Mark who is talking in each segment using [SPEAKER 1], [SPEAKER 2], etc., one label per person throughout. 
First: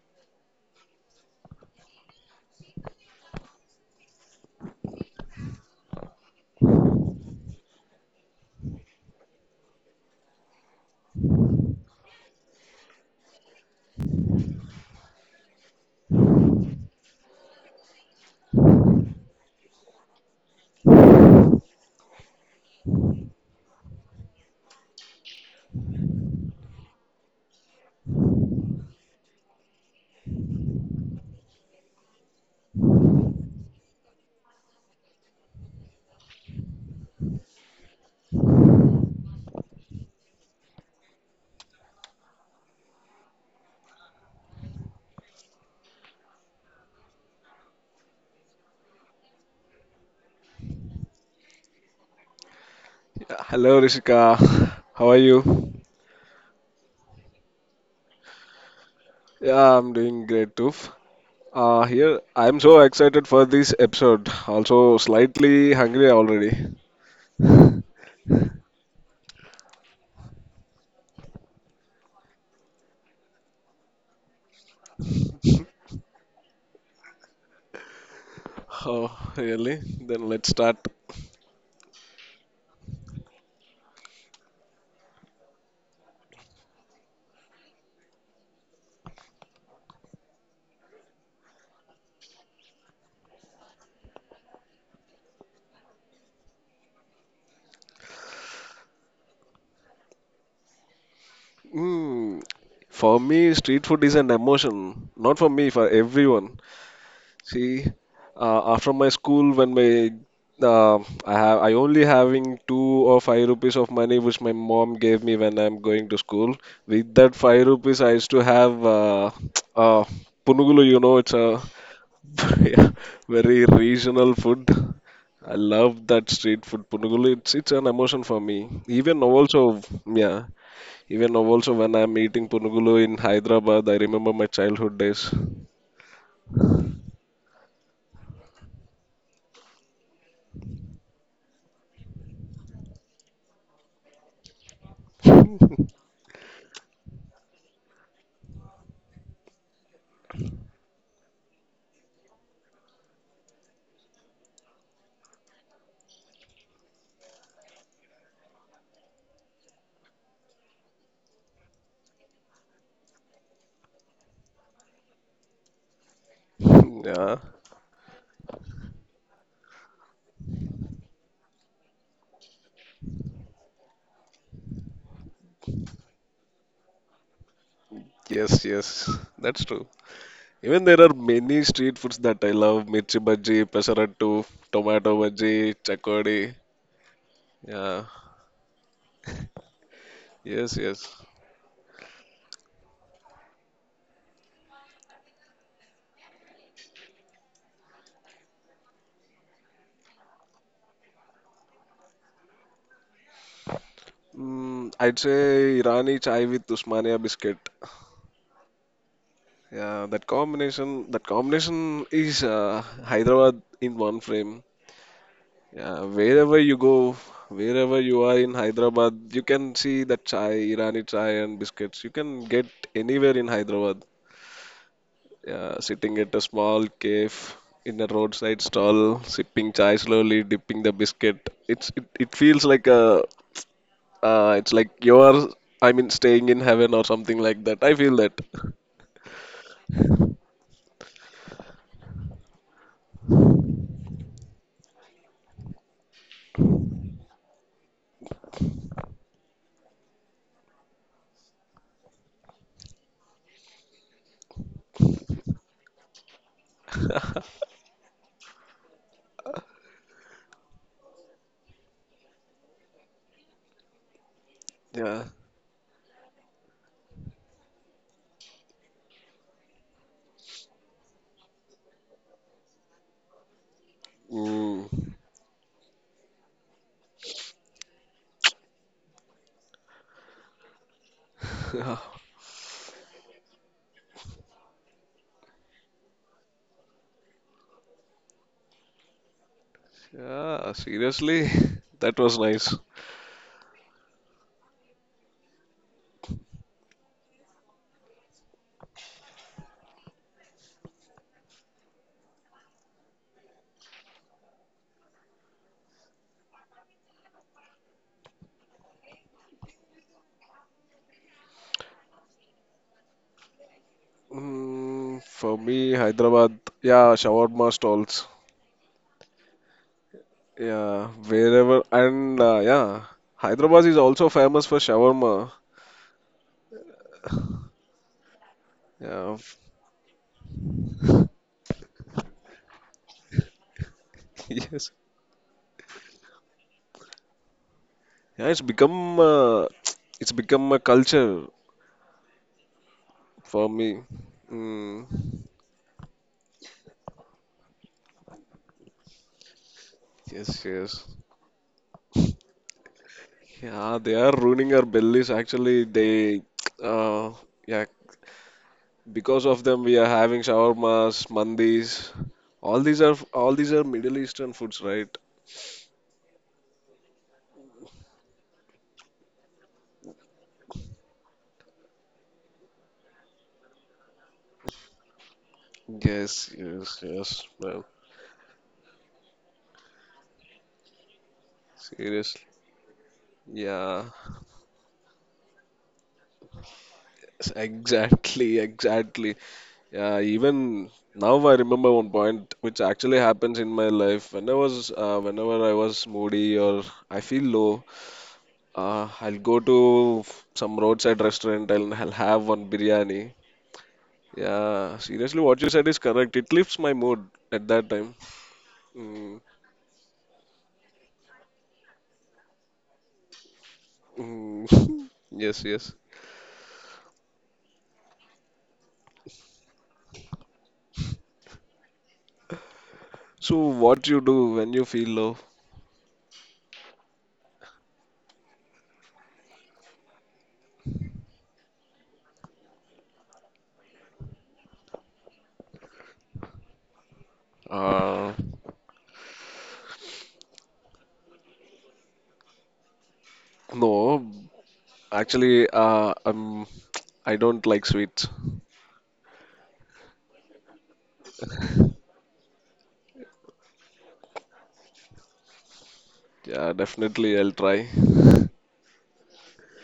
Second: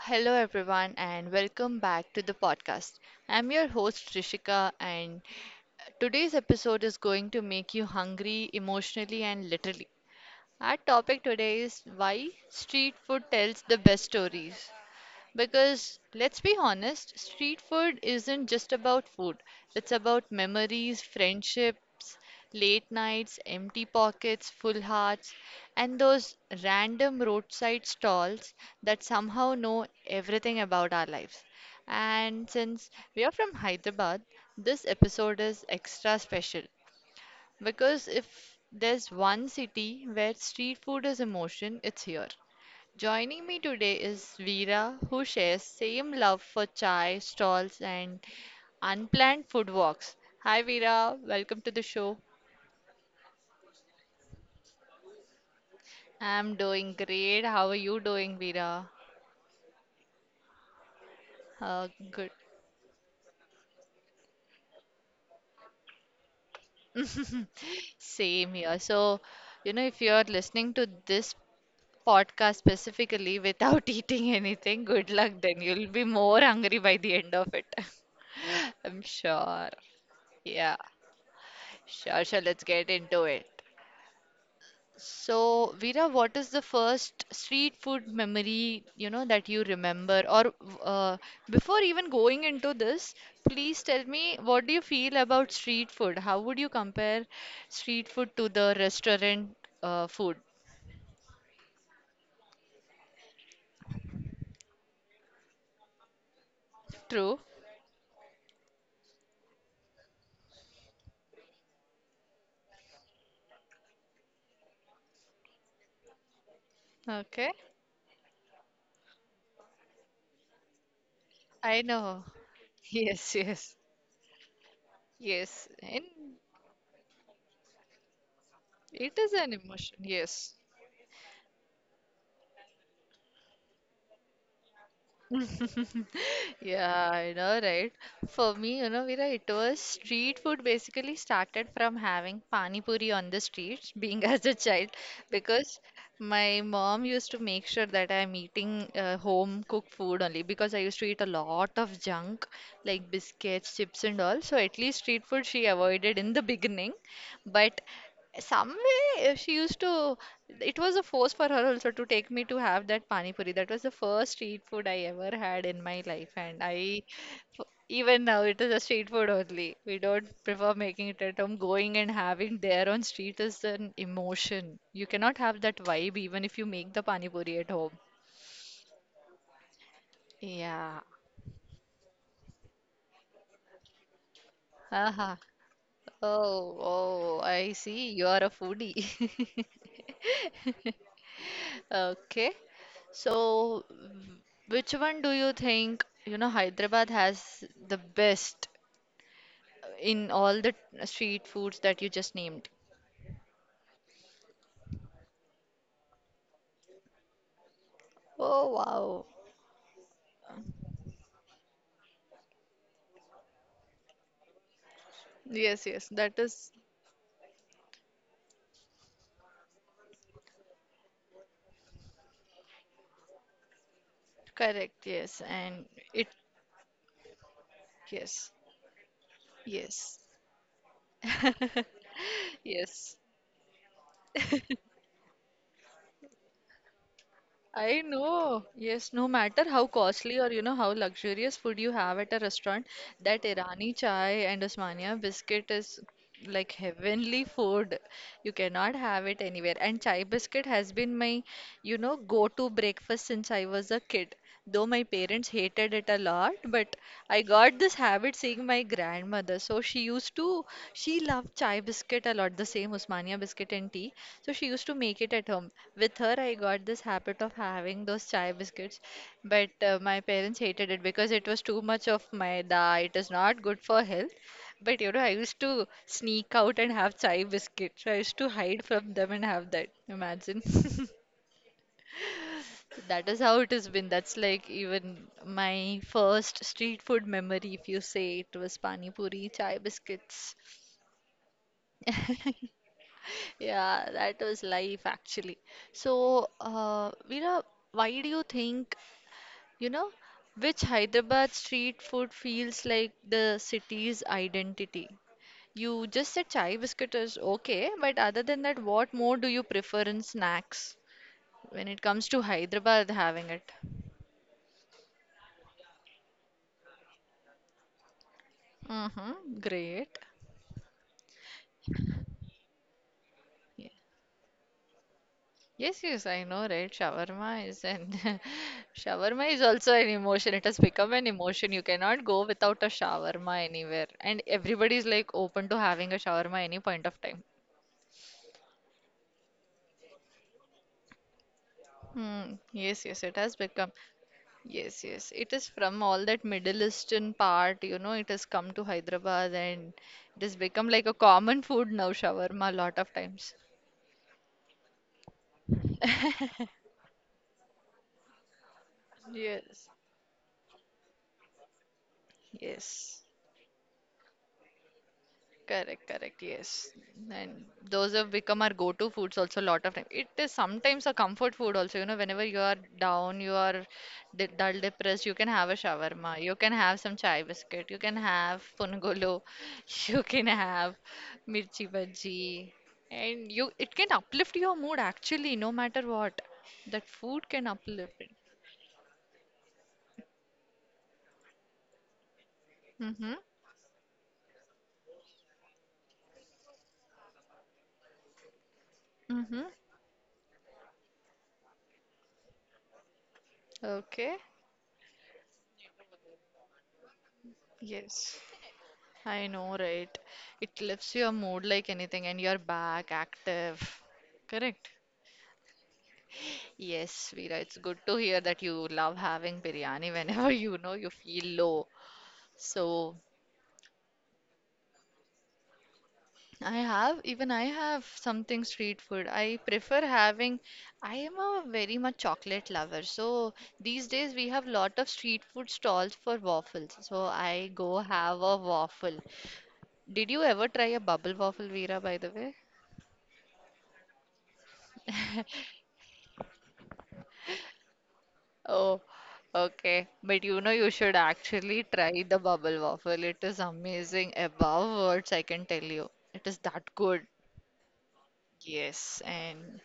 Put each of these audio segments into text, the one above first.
[SPEAKER 1] Hello, everyone, and welcome back to the podcast. I'm your host, Trishika, and today's episode is going to make you hungry emotionally and literally. Our topic today is why street food tells the best stories. Because let's be honest, street food isn't just about food. It's about memories, friendships, late nights, empty pockets, full hearts, and those random roadside stalls that somehow know everything about our lives. And since we are from Hyderabad, this episode is extra special because if there's one city where street food is emotion, it's here. Joining me today is Veera, who shares same love for chai stalls and unplanned food walks. Hi Veera, welcome to the show.
[SPEAKER 2] Hello, Rishika. How are you?
[SPEAKER 1] I'm doing great. How are you doing, Veera?
[SPEAKER 2] Yeah, I'm doing great too.
[SPEAKER 1] Uh, good.
[SPEAKER 2] I'm so excited for this episode. Also, slightly hungry already.
[SPEAKER 1] Same here. So, you know, if you're listening to this podcast specifically without eating anything, good luck then. You'll be more hungry by the end of it. I'm
[SPEAKER 2] Oh,
[SPEAKER 1] sure.
[SPEAKER 2] really? Then let's
[SPEAKER 1] Yeah.
[SPEAKER 2] start.
[SPEAKER 1] Sure, sure. Let's get into it. So, Veera, what is the first street food memory, you know, that you remember? Or uh, before even going into this, please tell me what do you feel about street food? How would you compare street food to the restaurant food?
[SPEAKER 2] Mm. For me, street food is an emotion. Not for me, for everyone.
[SPEAKER 1] True.
[SPEAKER 2] See, after my school, when my uh, I only having two or five rupees of money which my mom gave me when I'm going to school. With that
[SPEAKER 1] Okay.
[SPEAKER 2] five rupees, I used to have uh, punugulu. You know, it's a
[SPEAKER 1] I know.
[SPEAKER 2] yeah,
[SPEAKER 1] Yes,
[SPEAKER 2] very
[SPEAKER 1] yes.
[SPEAKER 2] regional food. I
[SPEAKER 1] Yes.
[SPEAKER 2] love
[SPEAKER 1] And
[SPEAKER 2] that street food punugulu. It's an emotion for me.
[SPEAKER 1] it
[SPEAKER 2] Even now
[SPEAKER 1] is an
[SPEAKER 2] also,
[SPEAKER 1] emotion.
[SPEAKER 2] yeah,
[SPEAKER 1] Yes.
[SPEAKER 2] even now also when I'm eating punugulu in Hyderabad, I remember my childhood days.
[SPEAKER 1] Yeah, I know, right? For me, you know, Veera, it was street food basically started from having pani puri on the streets, being as a child, because my mom used to make sure that I'm eating home cooked food only because I used to eat a lot of junk like biscuits, chips, and all. So at least street food she avoided in the beginning. But some way it was a force for her also to take me to have that pani puri. That was the first street food I ever had in my life, and
[SPEAKER 2] Yeah.
[SPEAKER 1] even now it is a street food only. We don't prefer making it at home. Going and having there on street is an emotion. You cannot have that vibe even if you make the pani puri at home.
[SPEAKER 2] Yes, yes, that's true. Even
[SPEAKER 1] Yeah.
[SPEAKER 2] there are many street foods that I love: mirchi bhaji, pesarattu, tomato
[SPEAKER 1] Aha.
[SPEAKER 2] bhaji, chakodi.
[SPEAKER 1] Oh, oh, I
[SPEAKER 2] Yeah,
[SPEAKER 1] see. You are a foodie.
[SPEAKER 2] yes, yes.
[SPEAKER 1] Okay. So which one do you think, you know, Hyderabad has the best in all the street foods that you just named?
[SPEAKER 2] Mm, I'd say Irani chai with Usmania biscuit.
[SPEAKER 1] Oh, wow.
[SPEAKER 2] Yeah, that combination is Hyderabad in one frame.
[SPEAKER 1] Yes,
[SPEAKER 2] Yeah,
[SPEAKER 1] yes, that
[SPEAKER 2] wherever
[SPEAKER 1] is
[SPEAKER 2] you go, wherever you are in Hyderabad, you can see that chai, Irani chai and biscuits. You can get anywhere in Hyderabad.
[SPEAKER 1] correct. Yes,
[SPEAKER 2] Yeah,
[SPEAKER 1] and
[SPEAKER 2] sitting
[SPEAKER 1] it,
[SPEAKER 2] at a small cave in a
[SPEAKER 1] yes,
[SPEAKER 2] roadside stall, sipping chai
[SPEAKER 1] yes,
[SPEAKER 2] slowly, dipping the biscuit. It's it, it feels like
[SPEAKER 1] yes.
[SPEAKER 2] a it's like you're staying in heaven or something like that. I
[SPEAKER 1] I
[SPEAKER 2] feel that.
[SPEAKER 1] know. Yes, no matter how costly or you know how luxurious food you have at a restaurant, that Irani chai and Osmania biscuit is like heavenly food. You cannot have it anywhere. And chai biscuit has been my, you know, go-to breakfast since I was a kid. Though my parents hated it a lot, but I got this habit seeing my grandmother. She loved chai biscuit a lot, the same Osmania biscuit and tea. So she used to make
[SPEAKER 2] Yeah.
[SPEAKER 1] it at home. With her, I got this habit of having those chai biscuits, but my parents hated it because it was too much of maida. It is not good for health. But you
[SPEAKER 2] Mm.
[SPEAKER 1] know, I used to sneak out and have chai biscuits. I used to hide from them and have that. Imagine. That is how it has been. That's like even my first street food memory, if you say it was pani puri, chai biscuits.
[SPEAKER 2] Yeah, seriously, that was nice.
[SPEAKER 1] Yeah, that was life actually. So, Veera, why do you think, you know, which Hyderabad street food feels like the city's identity? You just said chai biscuit is okay, but other than that, what more do you prefer in snacks when it comes to Hyderabad having it?
[SPEAKER 2] Mm, for me, Hyderabad, yeah, shawarma stalls.
[SPEAKER 1] Mm-hmm, great.
[SPEAKER 2] Yeah, wherever and yeah, Hyderabad
[SPEAKER 1] Yeah.
[SPEAKER 2] is also famous for shawarma.
[SPEAKER 1] Yes, yes, I know, right? Shawarma is an
[SPEAKER 2] Yeah,
[SPEAKER 1] shawarma is also an emotion. It has become an emotion. You cannot go without a shawarma anywhere. And
[SPEAKER 2] yes.
[SPEAKER 1] everybody is like open to having a shawarma any point of time.
[SPEAKER 2] Yeah, it's become a culture
[SPEAKER 1] Hmm. Yes, yes, it has
[SPEAKER 2] for
[SPEAKER 1] become.
[SPEAKER 2] me.
[SPEAKER 1] Yes,
[SPEAKER 2] Mm,
[SPEAKER 1] yes. It is from all that Middle Eastern part, you know, it has come to Hyderabad and it has
[SPEAKER 2] yes,
[SPEAKER 1] become
[SPEAKER 2] yes.
[SPEAKER 1] like a common food now, shawarma, a lot of times.
[SPEAKER 2] Yeah, they are ruining our bellies. Actually, they uh, yeah, because of them
[SPEAKER 1] Yes,
[SPEAKER 2] we are having shawarmas, mandis. All these are
[SPEAKER 1] yes.
[SPEAKER 2] all these are Middle Eastern foods, right?
[SPEAKER 1] Correct, correct, yes. And those have become our go-to foods also a lot of time. It is sometimes a comfort food also, you know, whenever you are down, you are de dull, depressed, you can have a shawarma,
[SPEAKER 2] Yes,
[SPEAKER 1] you can have
[SPEAKER 2] yes,
[SPEAKER 1] some chai
[SPEAKER 2] yes. Well,
[SPEAKER 1] biscuit, you can have punugolo, you can have mirchi
[SPEAKER 2] seriously.
[SPEAKER 1] bhaji, and you it
[SPEAKER 2] Yeah,
[SPEAKER 1] can uplift your mood actually, no matter what. That food can uplift it.
[SPEAKER 2] exactly, exactly. Yeah, even now I remember one point which actually
[SPEAKER 1] Mm-hmm.
[SPEAKER 2] happens in my life. When I was, whenever I was moody or I feel low, I'll go
[SPEAKER 1] Mm-hmm.
[SPEAKER 2] to some roadside restaurant and I'll have one biryani.
[SPEAKER 1] Okay.
[SPEAKER 2] Yeah, seriously, what you said is correct. It lifts my mood at that time.
[SPEAKER 1] Yes.
[SPEAKER 2] Mm,
[SPEAKER 1] I know, right? It lifts your mood like anything, and you're back active.
[SPEAKER 2] mm.
[SPEAKER 1] Correct?
[SPEAKER 2] Yes, yes.
[SPEAKER 1] Yes, Veera, it's good to hear that you love having biryani whenever you know you feel low. So,
[SPEAKER 2] So what you do when you feel low?
[SPEAKER 1] even I have something street food. I am a very much chocolate lover. So, these days we have lot of street food stalls for waffles. So, I go
[SPEAKER 2] Uh,
[SPEAKER 1] have a waffle. Did you ever try a bubble waffle, Veera, by the way?
[SPEAKER 2] no, actually, I don't like sweets.
[SPEAKER 1] Oh, okay. But you know, you should actually try the bubble waffle. It is amazing. Above words, I can tell you. It is
[SPEAKER 2] Yeah,
[SPEAKER 1] that good.
[SPEAKER 2] definitely I'll try.
[SPEAKER 1] Yes, and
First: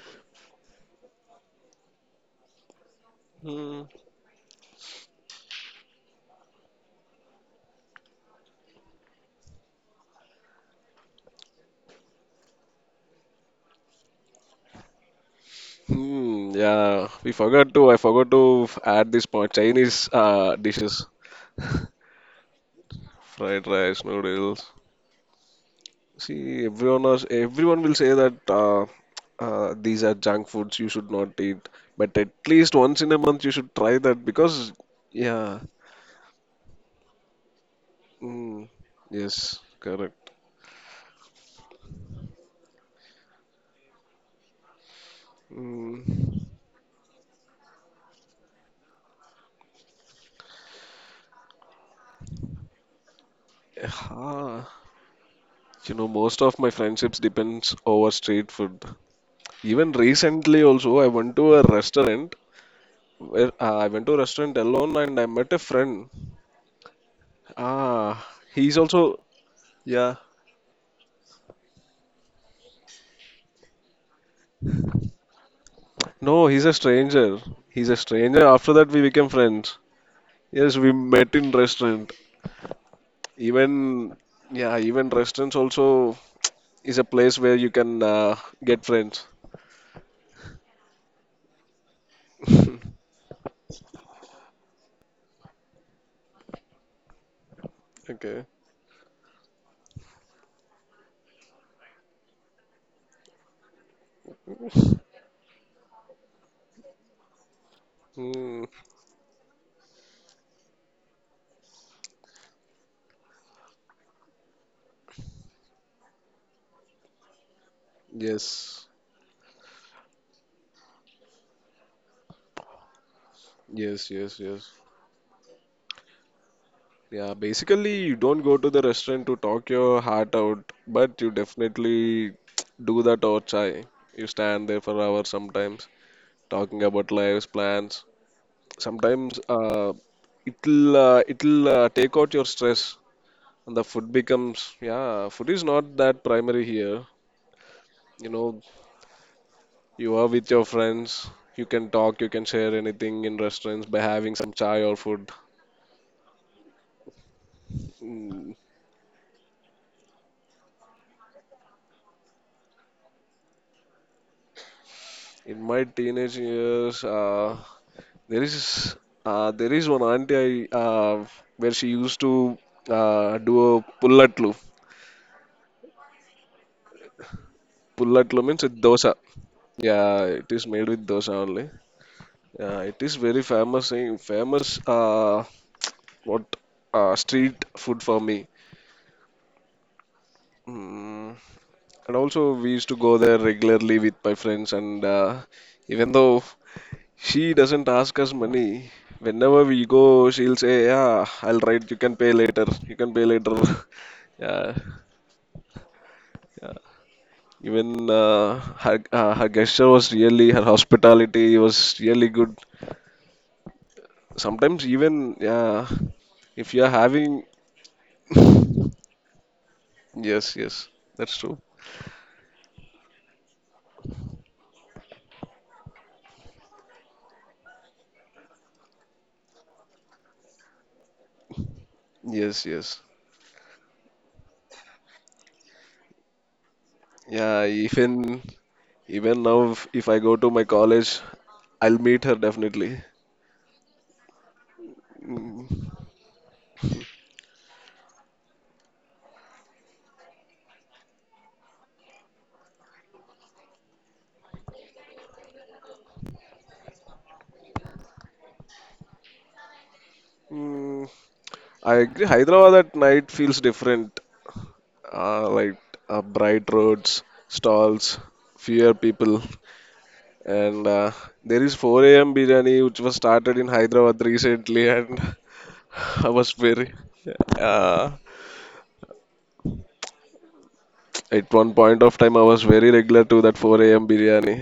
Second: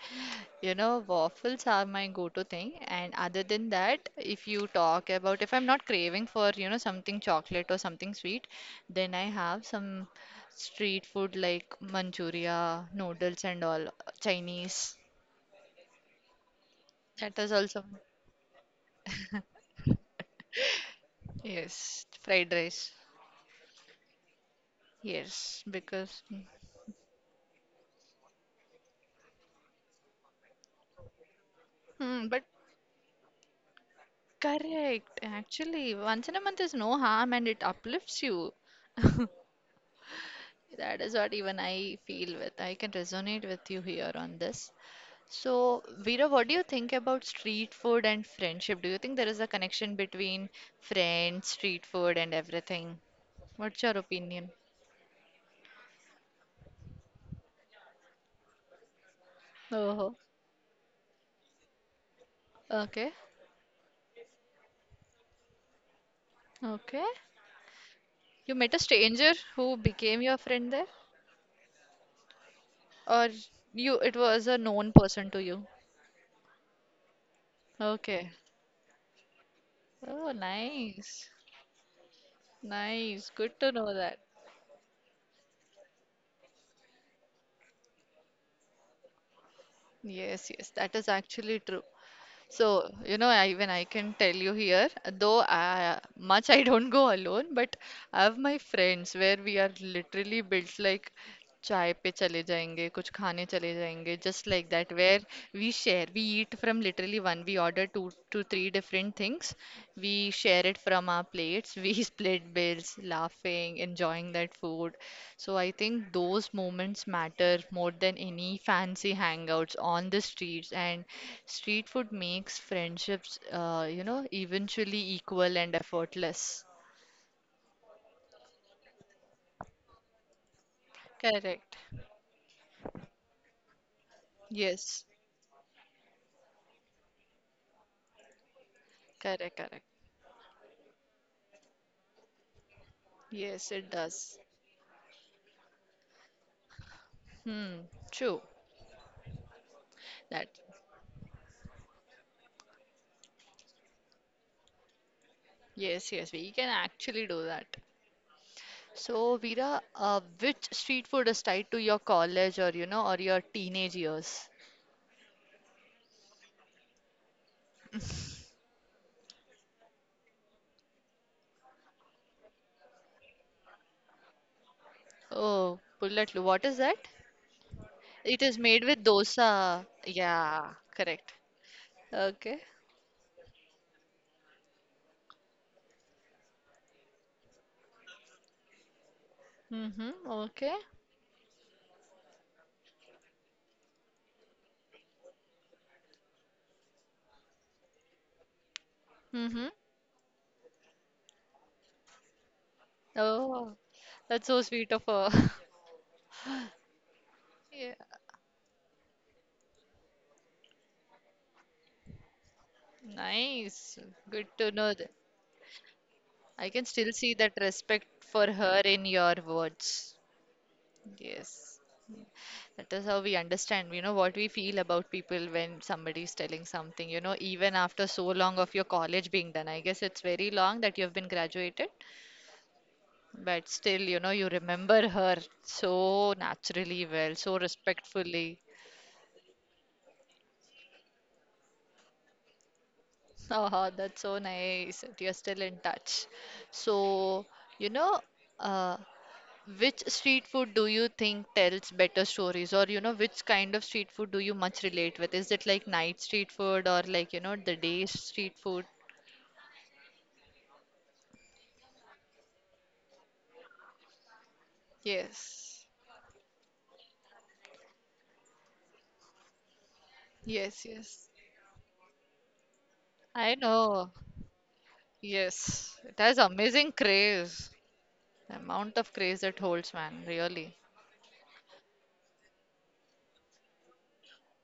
[SPEAKER 1] you know, waffles are my go-to thing. And other than
[SPEAKER 2] Hmm.
[SPEAKER 1] that, if you talk about, if I'm not craving for, you know, something chocolate or something sweet, then I have some street food like Manchuria, noodles and all, Chinese.
[SPEAKER 2] Hmm, yeah, we
[SPEAKER 1] That is
[SPEAKER 2] forgot
[SPEAKER 1] also,
[SPEAKER 2] to. I forgot to add this point. Chinese dishes,
[SPEAKER 1] yes, fried rice.
[SPEAKER 2] fried rice, noodles.
[SPEAKER 1] Yes, because mm,
[SPEAKER 2] See, everyone will say that these are junk foods. You should not eat. But
[SPEAKER 1] hmm,
[SPEAKER 2] at
[SPEAKER 1] but
[SPEAKER 2] least once in a month, you should try that because,
[SPEAKER 1] correct.
[SPEAKER 2] yeah.
[SPEAKER 1] Actually, once in a month is no harm and it uplifts you.
[SPEAKER 2] Mm, yes, correct.
[SPEAKER 1] That is what even I feel with. I can resonate with you here on this. So, Veera,
[SPEAKER 2] Mm.
[SPEAKER 1] what do you think about street food and friendship? Do you think there is a connection between friends, street food, and everything? What's your opinion?
[SPEAKER 2] Ah, you know, most of my friendships depends over street food. Even
[SPEAKER 1] Oh,
[SPEAKER 2] recently also,
[SPEAKER 1] okay.
[SPEAKER 2] I went to a restaurant alone and I met a friend.
[SPEAKER 1] Okay.
[SPEAKER 2] Ah,
[SPEAKER 1] You met
[SPEAKER 2] he's
[SPEAKER 1] a
[SPEAKER 2] also
[SPEAKER 1] stranger who
[SPEAKER 2] yeah.
[SPEAKER 1] became your friend there? Or you it was a known person to you?
[SPEAKER 2] No, he's a stranger. He's a
[SPEAKER 1] Okay.
[SPEAKER 2] stranger. After that, we became friends.
[SPEAKER 1] Oh,
[SPEAKER 2] Yes, we
[SPEAKER 1] nice.
[SPEAKER 2] met in restaurant.
[SPEAKER 1] Nice, good to know
[SPEAKER 2] Even
[SPEAKER 1] that.
[SPEAKER 2] yeah, even restaurants also is a place where you can get friends.
[SPEAKER 1] Yes, yes, that is actually true. So, you know, even I can tell you here, though much I don't go alone, but I have
[SPEAKER 2] Okay.
[SPEAKER 1] my friends where we are literally built like चाय पे चले जाएंगे कुछ खाने चले जाएंगे just like that where we eat from literally one we order two to
[SPEAKER 2] Mm,
[SPEAKER 1] three different things. We share it from our plates. We split bills, laughing, enjoying that food. So I think those moments matter more than any
[SPEAKER 2] yes.
[SPEAKER 1] fancy hangouts on the streets. And street food makes friendships, you
[SPEAKER 2] Yes.
[SPEAKER 1] know,
[SPEAKER 2] Yes. Yes.
[SPEAKER 1] eventually equal and effortless.
[SPEAKER 2] Yeah, basically, you don't go to the restaurant to talk your heart out, but you
[SPEAKER 1] Correct.
[SPEAKER 2] definitely do that or chai. You stand there for
[SPEAKER 1] Yes.
[SPEAKER 2] hours sometimes, talking about lives, plans. Sometimes
[SPEAKER 1] Correct, correct.
[SPEAKER 2] it'll take out your stress,
[SPEAKER 1] Yes,
[SPEAKER 2] and the
[SPEAKER 1] it
[SPEAKER 2] food
[SPEAKER 1] does.
[SPEAKER 2] becomes yeah. Food is not that primary here.
[SPEAKER 1] Hmm.
[SPEAKER 2] You
[SPEAKER 1] True.
[SPEAKER 2] know, you are
[SPEAKER 1] That
[SPEAKER 2] with your friends. You can talk. You can share anything in restaurants by having some chai or food.
[SPEAKER 1] yes, yes, we can actually do that.
[SPEAKER 2] Mm,
[SPEAKER 1] So, Veera, which street food is tied to your college or you know or your teenage years?
[SPEAKER 2] in my teenage years, There is there is one auntie I, where she used to do a pullatlu.
[SPEAKER 1] Oh, bulletlu, what is that? It
[SPEAKER 2] Pullatlu
[SPEAKER 1] is
[SPEAKER 2] means a
[SPEAKER 1] made with
[SPEAKER 2] dosa.
[SPEAKER 1] dosa.
[SPEAKER 2] Yeah, it is
[SPEAKER 1] Yeah,
[SPEAKER 2] made with dosa
[SPEAKER 1] correct.
[SPEAKER 2] only.
[SPEAKER 1] Okay.
[SPEAKER 2] Yeah, it is famous what street food for me.
[SPEAKER 1] Mm-hmm. Okay.
[SPEAKER 2] Mm, and also we used to go there regularly with my friends and even though she doesn't ask us money, whenever
[SPEAKER 1] Mm-hmm.
[SPEAKER 2] we go she'll say, "Yeah, I'll write. You can pay later. You can pay later."
[SPEAKER 1] Oh, that's so
[SPEAKER 2] Yeah,
[SPEAKER 1] sweet of her. Yeah,
[SPEAKER 2] even her gesture was really her hospitality was really good.
[SPEAKER 1] nice. Good to
[SPEAKER 2] Sometimes
[SPEAKER 1] know that.
[SPEAKER 2] even
[SPEAKER 1] I
[SPEAKER 2] if
[SPEAKER 1] can
[SPEAKER 2] you are
[SPEAKER 1] still see
[SPEAKER 2] having
[SPEAKER 1] that respect for her in your words.
[SPEAKER 2] yes, yes, that's true.
[SPEAKER 1] Yes. That is how we understand, you know, what we feel about people when somebody is telling something, you know, even after so long of your college being done. I guess it's very long that you have been graduated,
[SPEAKER 2] Yes, yes,
[SPEAKER 1] but still, you know, you remember her so naturally well, so
[SPEAKER 2] yeah,
[SPEAKER 1] respectfully.
[SPEAKER 2] even now if I go to my college I'll meet her definitely.
[SPEAKER 1] Oh, that's so nice. That you're still in
[SPEAKER 2] Mm.
[SPEAKER 1] touch. So, you know, uh, which street food do you think tells better stories, or you know, which kind of street food do you much relate with? Is it like night street food or like you know, the day street food?
[SPEAKER 2] Mm, I agree. Hyderabad at night feels different. Uh, like
[SPEAKER 1] Yes.
[SPEAKER 2] bright roads, stalls, fewer people.
[SPEAKER 1] Yes,
[SPEAKER 2] And
[SPEAKER 1] yes.
[SPEAKER 2] there is 4 a.m. biryani, which was
[SPEAKER 1] I
[SPEAKER 2] started in
[SPEAKER 1] know.
[SPEAKER 2] Hyderabad recently, and
[SPEAKER 1] Yes. It
[SPEAKER 2] I
[SPEAKER 1] has
[SPEAKER 2] was
[SPEAKER 1] amazing
[SPEAKER 2] very
[SPEAKER 1] craze.
[SPEAKER 2] uh,
[SPEAKER 1] The amount of craze it holds, man, really.
[SPEAKER 2] at one point of time I was very regular to that 4 a.m. biryani.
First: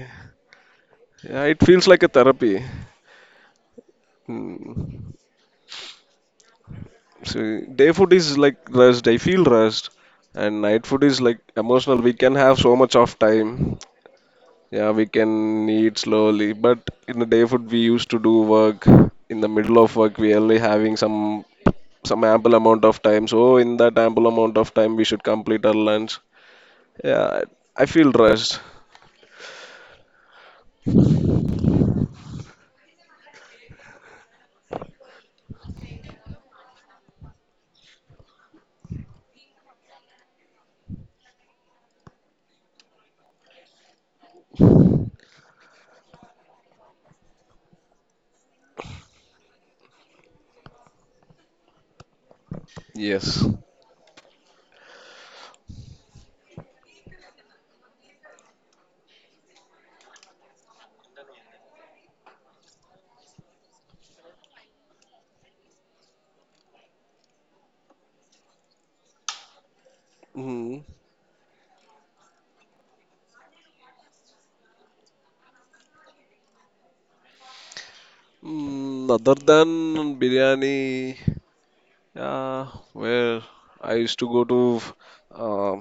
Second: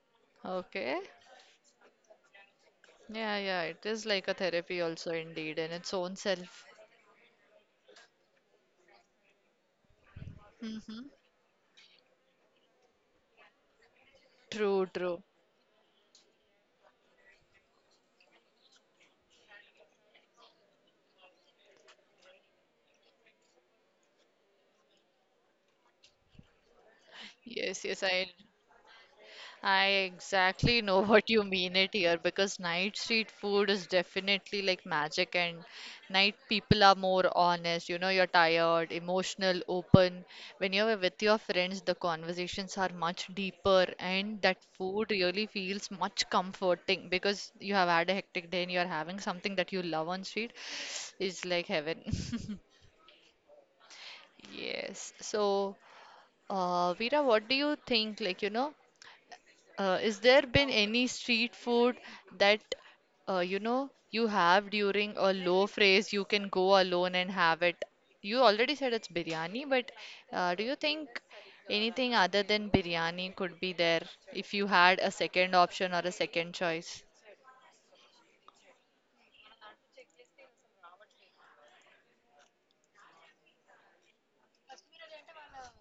[SPEAKER 1] Okay.
[SPEAKER 2] Yeah, it feels like a therapy.
[SPEAKER 1] Yeah, yeah, it is like a therapy also
[SPEAKER 2] Hmm.
[SPEAKER 1] indeed in its own self.
[SPEAKER 2] So day food is like rest. I feel rest, and night food
[SPEAKER 1] Hmm.
[SPEAKER 2] is like emotional. We can have so much of time.
[SPEAKER 1] True,
[SPEAKER 2] Yeah, we
[SPEAKER 1] true.
[SPEAKER 2] can eat slowly, but in the day food we used to do work. In the middle of work, we only having some ample amount of time. So in that ample amount of time, we should complete our lunch. Yeah,
[SPEAKER 1] Yes,
[SPEAKER 2] I
[SPEAKER 1] yes,
[SPEAKER 2] feel
[SPEAKER 1] I
[SPEAKER 2] rushed.
[SPEAKER 1] I exactly know what you mean it here because night street food is definitely like magic and night people are more honest. You know, you're tired, emotional, open. When you're with your friends, the conversations are much deeper and that food really feels much comforting because you have had a hectic day and you're having something that you love on street. It's like heaven.
[SPEAKER 2] Yes.
[SPEAKER 1] Yes. So, Veera, what do you think? Like, you know, is there been any street food that you know you have during a low phase? You can go alone and have it. You already said it's biryani, but do you
[SPEAKER 2] Mm.
[SPEAKER 1] think anything other than biryani could be there if you had a second option or a second choice?
[SPEAKER 2] Mm, other than biryani, yeah, where I used to go to uh,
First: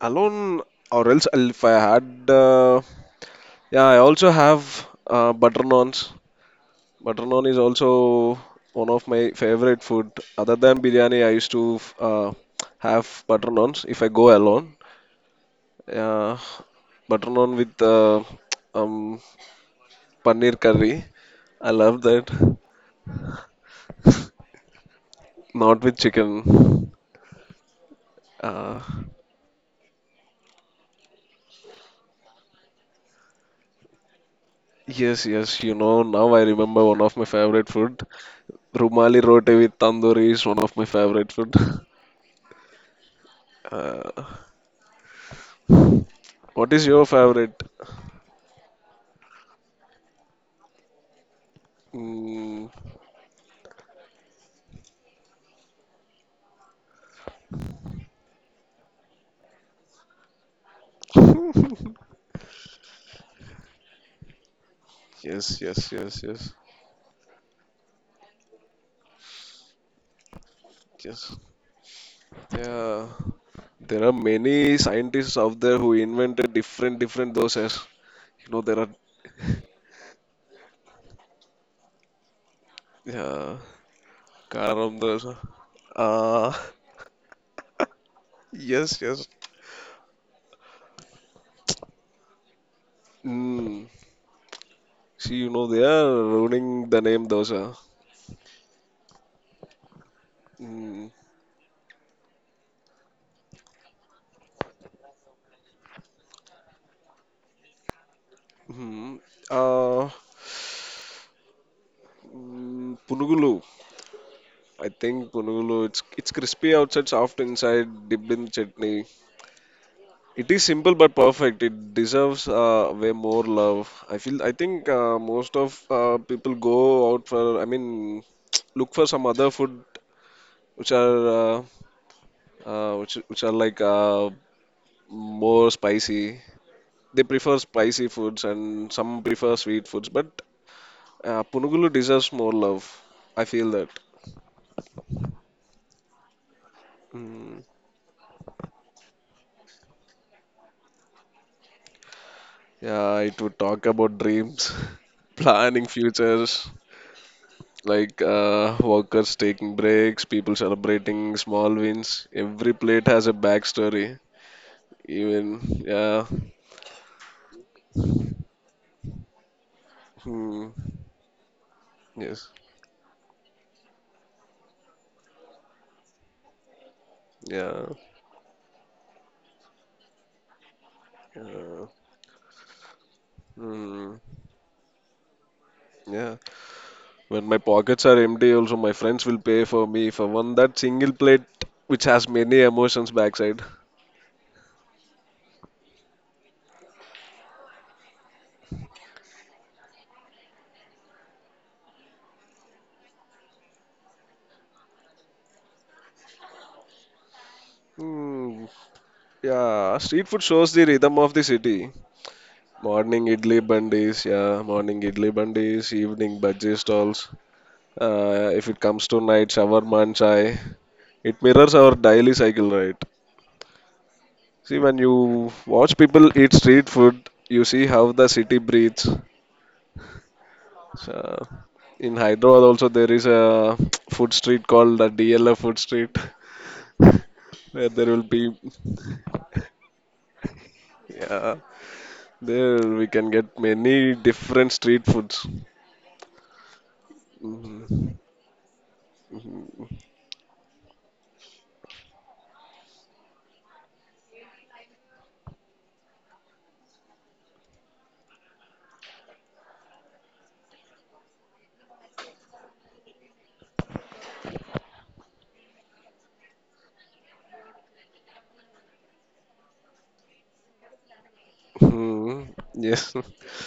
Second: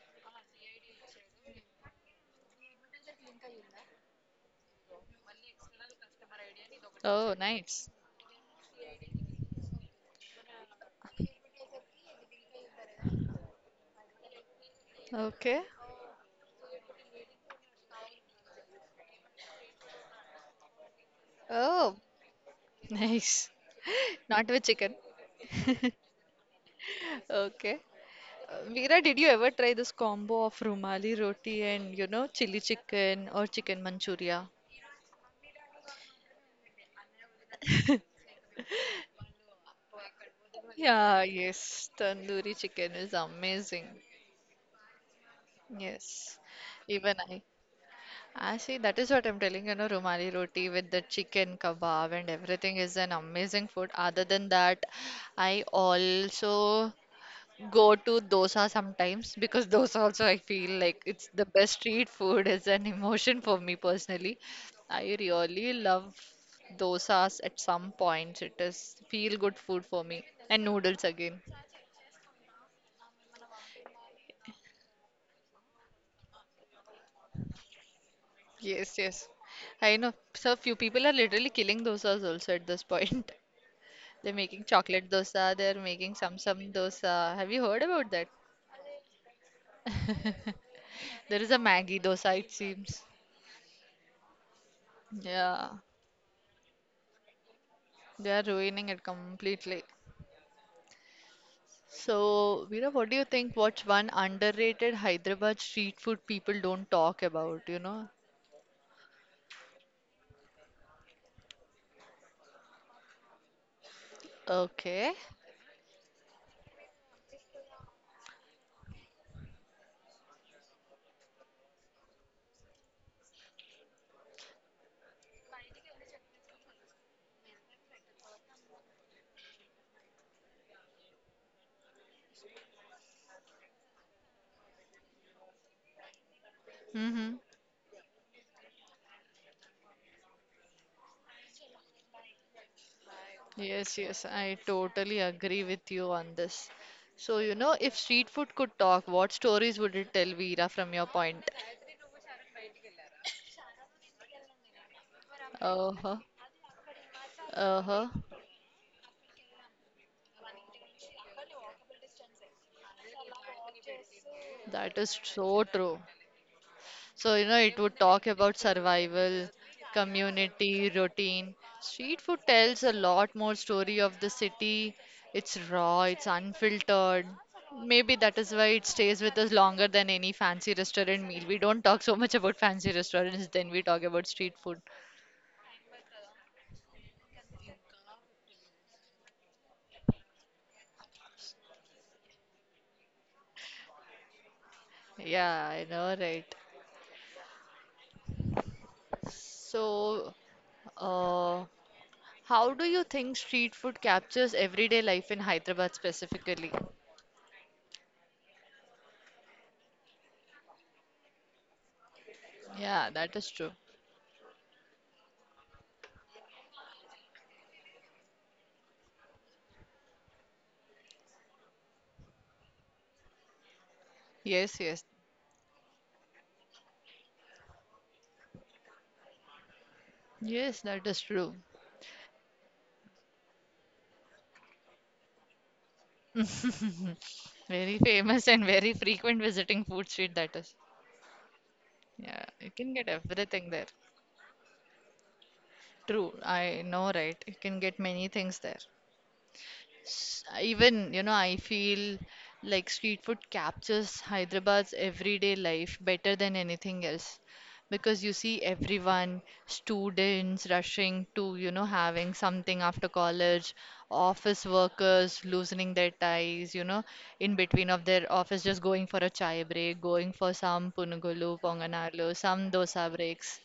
[SPEAKER 2] alone, or else if I had, yeah, I also have butter naans. Butter
[SPEAKER 1] Oh,
[SPEAKER 2] naan is also
[SPEAKER 1] nice.
[SPEAKER 2] one of my favorite food. Other than biryani, I used to have butter naans if I go alone.
[SPEAKER 1] Okay.
[SPEAKER 2] Yeah, butter naan with um paneer curry. I
[SPEAKER 1] Oh,
[SPEAKER 2] love that.
[SPEAKER 1] nice. Not with chicken.
[SPEAKER 2] Not with chicken.
[SPEAKER 1] Okay.
[SPEAKER 2] Uh,
[SPEAKER 1] Veera, did you ever try this combo of rumali roti and you know chili chicken or chicken manchuria?
[SPEAKER 2] yes, yes. You know, now I remember one of my favorite food. Rumali roti with tandoori is one of my
[SPEAKER 1] Yeah,
[SPEAKER 2] favorite food.
[SPEAKER 1] yes, tandoori chicken is amazing.
[SPEAKER 2] Uh,
[SPEAKER 1] Yes,
[SPEAKER 2] what is your
[SPEAKER 1] even I.
[SPEAKER 2] favorite?
[SPEAKER 1] I see, that is what I'm telling you, know, Rumali roti with the chicken kebab and
[SPEAKER 2] Mm.
[SPEAKER 1] everything is an amazing food. Other than that, I also go to dosa sometimes because dosa also I feel like it's the best street food is an emotion for me personally. I
[SPEAKER 2] Yes,
[SPEAKER 1] really
[SPEAKER 2] yes,
[SPEAKER 1] love
[SPEAKER 2] yes, yes,
[SPEAKER 1] dosas at some points. It is feel good food for me and noodles
[SPEAKER 2] yes.
[SPEAKER 1] again.
[SPEAKER 2] Yeah. There are many scientists out there who invented different different doses. You know, there are
[SPEAKER 1] Yes, yes. I know. So few people are literally killing dosas also at this point.
[SPEAKER 2] yeah.
[SPEAKER 1] They're making chocolate
[SPEAKER 2] Karamdar.
[SPEAKER 1] dosa, they're making
[SPEAKER 2] Ah,
[SPEAKER 1] samsam dosa. Have you heard about that?
[SPEAKER 2] yes, yes.
[SPEAKER 1] There is a Maggi dosa, it seems.
[SPEAKER 2] Mm. See, you know,
[SPEAKER 1] Yeah,
[SPEAKER 2] they are ruining the name dosa.
[SPEAKER 1] they are ruining it completely.
[SPEAKER 2] Mm.
[SPEAKER 1] So, Veera, what do you think? What's one underrated Hyderabad street food people don't talk about, you know?
[SPEAKER 2] Hmm. Uh, Punugulu. I
[SPEAKER 1] Okay.
[SPEAKER 2] think Punugulu. It's crispy outside, soft inside, dipped in chutney. It is simple but perfect. It deserves way more love. I feel. I think most of people go out for. I mean, look for some other food which are uh, which are like more spicy. They
[SPEAKER 1] Mm-hmm.
[SPEAKER 2] prefer spicy foods and some prefer sweet foods, but Punugulu deserves more love. I feel that.
[SPEAKER 1] Yes, yes, I totally agree with you on this. So, you
[SPEAKER 2] Mm,
[SPEAKER 1] know, if street food could talk, what stories would it tell, Veera, from your point?
[SPEAKER 2] yeah, it would talk about dreams, planning
[SPEAKER 1] Uh-huh,
[SPEAKER 2] futures,
[SPEAKER 1] uh-huh.
[SPEAKER 2] like workers taking breaks, people celebrating small wins. Every plate has a backstory.
[SPEAKER 1] That is
[SPEAKER 2] Even
[SPEAKER 1] so true.
[SPEAKER 2] yeah,
[SPEAKER 1] So, you know, it would talk about survival,
[SPEAKER 2] hmm.
[SPEAKER 1] community, routine. Street food
[SPEAKER 2] Yes,
[SPEAKER 1] tells a lot more story of the city. It's raw, it's unfiltered.
[SPEAKER 2] yeah,
[SPEAKER 1] Maybe that is why it stays with us longer than any fancy restaurant meal. We don't
[SPEAKER 2] yeah.
[SPEAKER 1] talk so much about fancy restaurants, then we talk
[SPEAKER 2] Hmm.
[SPEAKER 1] about street food.
[SPEAKER 2] Yeah. When my pockets are empty, also my friends will pay for me for one that single plate which has many emotions backside.
[SPEAKER 1] Yeah, I know, right? So, uh, how do you think street food captures everyday life in Hyderabad specifically?
[SPEAKER 2] Hmm. Yeah, street food shows the rhythm of the city.
[SPEAKER 1] Yeah, that is true.
[SPEAKER 2] Morning idli bandis, evening bhaji stalls. If it comes to night, shawarma and chai. It mirrors our daily cycle, right? See,
[SPEAKER 1] Yes,
[SPEAKER 2] when
[SPEAKER 1] yes.
[SPEAKER 2] you watch people eat street food, you see how the city breathes.
[SPEAKER 1] Yes, that is
[SPEAKER 2] So,
[SPEAKER 1] true.
[SPEAKER 2] in Hyderabad also there is a food street called the DLF food street where
[SPEAKER 1] Very
[SPEAKER 2] there will
[SPEAKER 1] famous
[SPEAKER 2] be
[SPEAKER 1] and very frequent visiting food street, that is.
[SPEAKER 2] yeah
[SPEAKER 1] Yeah, you
[SPEAKER 2] there
[SPEAKER 1] can
[SPEAKER 2] we
[SPEAKER 1] get
[SPEAKER 2] can get
[SPEAKER 1] everything there.
[SPEAKER 2] many different street foods.
[SPEAKER 1] True, I know, right? You can get
[SPEAKER 2] Mhm.
[SPEAKER 1] many things there. S- Even, you know, I feel like street food captures Hyderabad's everyday life better than anything else because you see everyone, students rushing to, you know, having something after college, office workers loosening their ties, you know, in between of their office just going for a chai break, going for some punugulu, ponganalo,
[SPEAKER 2] Mhm.
[SPEAKER 1] some
[SPEAKER 2] Yes,
[SPEAKER 1] dosa breaks,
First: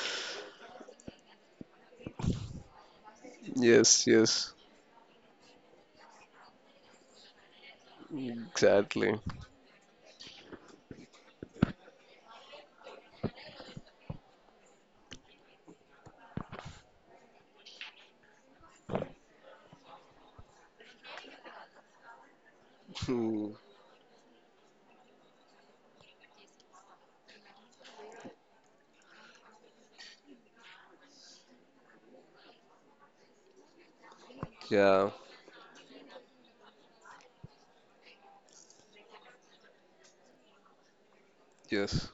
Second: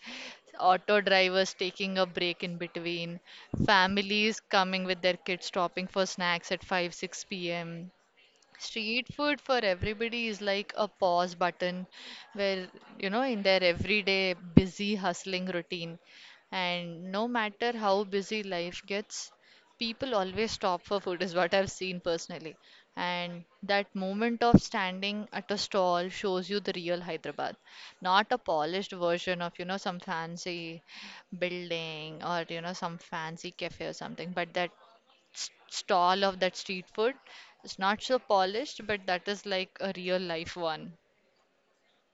[SPEAKER 1] auto drivers taking a break in between
[SPEAKER 2] yes,
[SPEAKER 1] families
[SPEAKER 2] yes,
[SPEAKER 1] coming with their kids stopping for snacks at 5, 6 p.m. Street
[SPEAKER 2] exactly.
[SPEAKER 1] food for everybody is like a pause button where, you know, in their everyday busy hustling routine. And no matter how busy life gets, people always stop for food, is what I've seen personally. And
[SPEAKER 2] Hmm.
[SPEAKER 1] that moment of standing at a stall shows you the real Hyderabad, not a polished version of, you know, some fancy building or, you know, some fancy cafe or something, but that
[SPEAKER 2] Yeah,
[SPEAKER 1] s- stall of that street food. It's not so polished, but that is like a real life one.
[SPEAKER 2] yes.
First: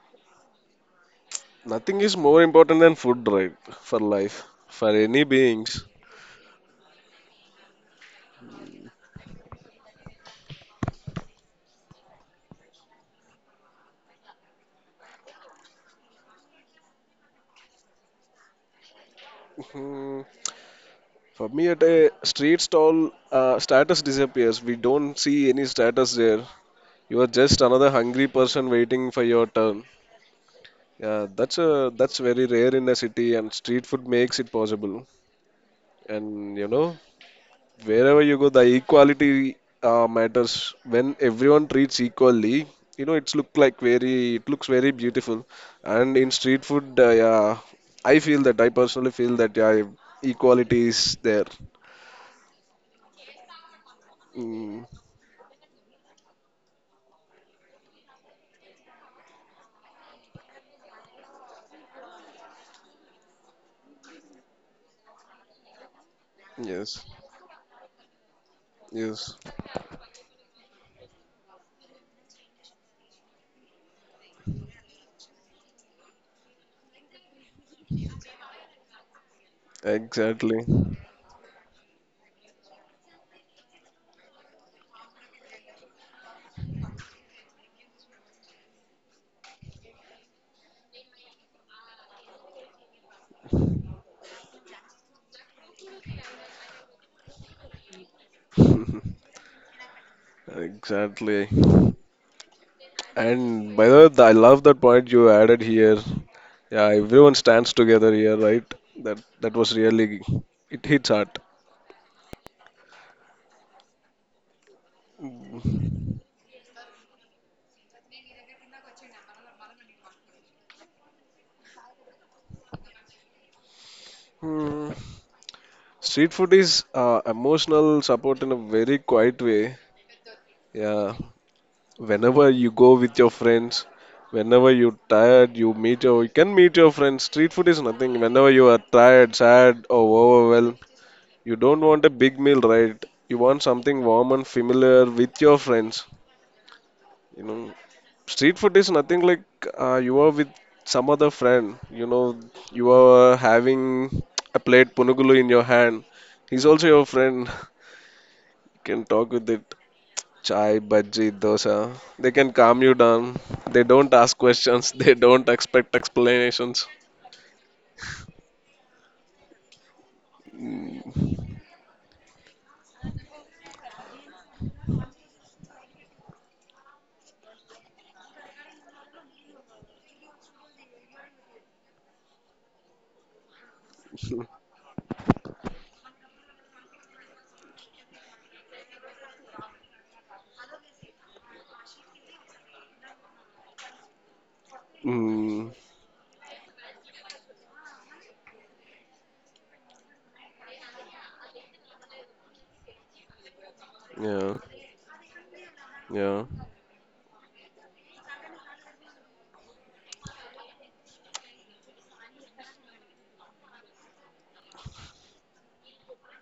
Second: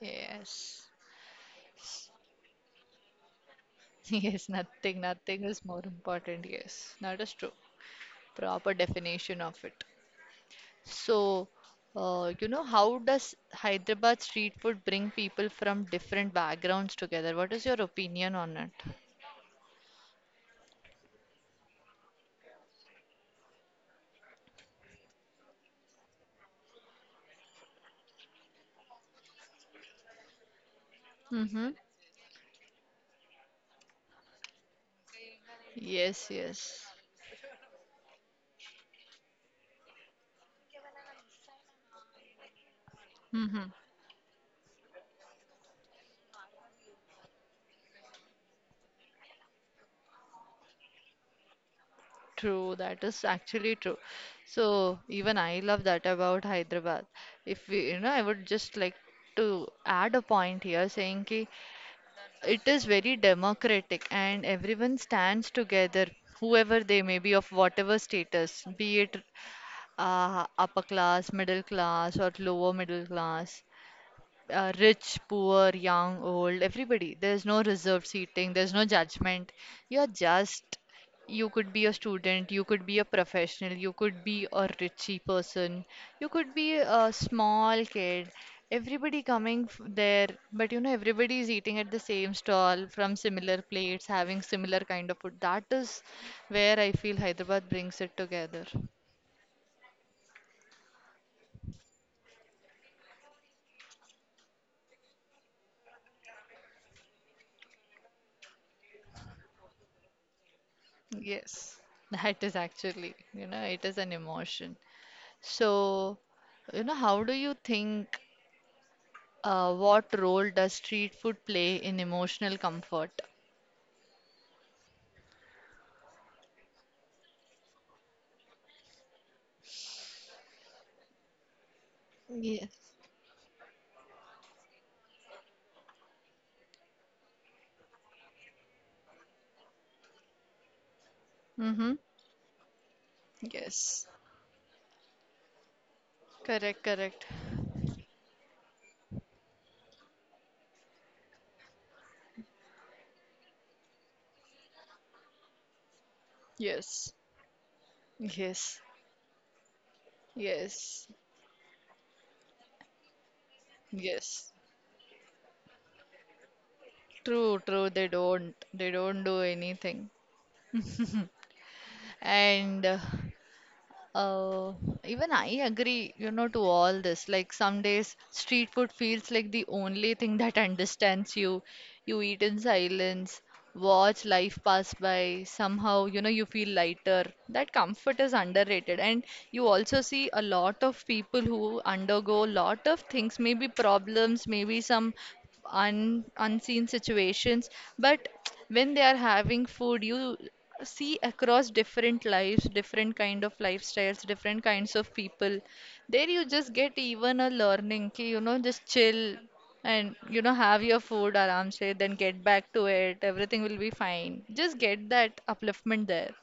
[SPEAKER 1] Yes.
[SPEAKER 2] Nothing is more important than food, right? For life,
[SPEAKER 1] Yes,
[SPEAKER 2] for
[SPEAKER 1] nothing,
[SPEAKER 2] any
[SPEAKER 1] nothing is more
[SPEAKER 2] beings.
[SPEAKER 1] important. Yes, that is true. Proper definition of it. So, you know, how does Hyderabad street food bring people from different backgrounds together? What is your opinion on it?
[SPEAKER 2] Hmm. For me, at a street stall, status disappears. We don't see any status there. You are just another hungry person waiting for your turn. Yeah,
[SPEAKER 1] Mm-hmm.
[SPEAKER 2] that's very rare in a city, and street food makes it possible.
[SPEAKER 1] Yes,
[SPEAKER 2] And you
[SPEAKER 1] yes.
[SPEAKER 2] know, wherever you go, the equality matters. When everyone treats equally, you know,
[SPEAKER 1] Mm-hmm.
[SPEAKER 2] it looks very beautiful. And in street food, yeah, I personally feel that yeah, equality is there.
[SPEAKER 1] True, that is actually true.
[SPEAKER 2] Mm,
[SPEAKER 1] So even I love that about Hyderabad. If we, you know, I would just like to add a point here saying ki it is very democratic and everyone stands together, whoever they
[SPEAKER 2] yes.
[SPEAKER 1] may be of whatever status, be it
[SPEAKER 2] Yes,
[SPEAKER 1] upper class, middle class, or lower middle class rich, poor, young, old, everybody. There's no reserved seating, there's no judgment. You're
[SPEAKER 2] exactly.
[SPEAKER 1] just, you could be a student, you could be a professional, you could be a richy person, you could be a small kid. Everybody coming f- there, but you know, everybody is eating at the same stall from similar plates, having similar kind of food. That is where I feel Hyderabad brings it together.
[SPEAKER 2] Exactly. And by the way, I love that point you added here. Yeah, everyone stands together here, right? That was really it hits hard.
[SPEAKER 1] Yes. That is actually, you know, it is an emotion. So, you know, how do you think what role does street food play in emotional comfort?
[SPEAKER 2] Hmm. Street food is emotional support in a very quiet way. Yeah, whenever you
[SPEAKER 1] Yes.
[SPEAKER 2] go with your friends, whenever you're tired, you can meet your friends. Street food is nothing. Whenever you are tired, sad, or overwhelmed, you don't
[SPEAKER 1] Mm-hmm.
[SPEAKER 2] want a big meal, right? You want something
[SPEAKER 1] Yes.
[SPEAKER 2] warm and familiar with your friends.
[SPEAKER 1] Correct, correct.
[SPEAKER 2] You know, street food is nothing like you are with some other friend. You know, you are having a plate punugulu in your hand. He's also your
[SPEAKER 1] Yes.
[SPEAKER 2] friend.
[SPEAKER 1] Yes.
[SPEAKER 2] You can talk with it. Chai,
[SPEAKER 1] Yes.
[SPEAKER 2] bhaji, dosa. They can calm you down. They don't ask
[SPEAKER 1] Yes.
[SPEAKER 2] questions. They don't expect explanations.
[SPEAKER 1] True, true. They don't. They don't do anything. And Uh, even I agree, you know, to all this. Like some days, street food feels like the only thing that understands you. You eat in silence, watch life pass by. Somehow, you know, you feel lighter. That comfort is underrated. And you also see a lot of people who undergo a lot of things, maybe problems, maybe some
[SPEAKER 2] Mm,
[SPEAKER 1] unseen situations but when they are having food you see across different lives different kind of lifestyles
[SPEAKER 2] mm,
[SPEAKER 1] different kinds of people there you
[SPEAKER 2] yeah,
[SPEAKER 1] just get even a learning ki, you know just chill and you know have your food aram se then get back to it everything will be fine just get that upliftment there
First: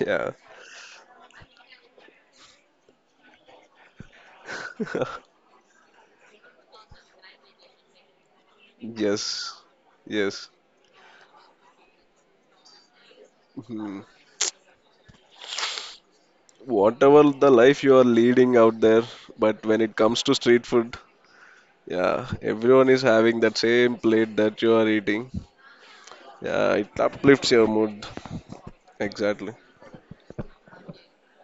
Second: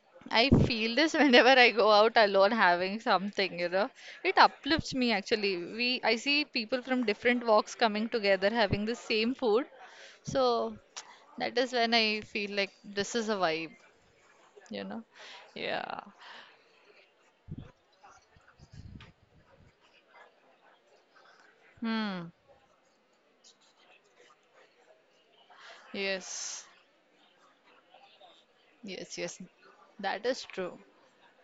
[SPEAKER 2] yeah,
[SPEAKER 1] I feel this whenever I go out alone having something, you know. It uplifts
[SPEAKER 2] yeah.
[SPEAKER 1] me actually. We I see people from different walks coming together having the same
[SPEAKER 2] Yes,
[SPEAKER 1] food. So
[SPEAKER 2] yes.
[SPEAKER 1] that is when I feel like this is a vibe,
[SPEAKER 2] Mhm.
[SPEAKER 1] you know. Yeah.
[SPEAKER 2] Whatever the life you are leading out there, but when it comes to street food, yeah,
[SPEAKER 1] Hmm.
[SPEAKER 2] everyone is having that same plate that you are eating.
[SPEAKER 1] Yes.
[SPEAKER 2] Yeah, it uplifts your mood.
[SPEAKER 1] Yes, yes.
[SPEAKER 2] Exactly.
[SPEAKER 1] That is true.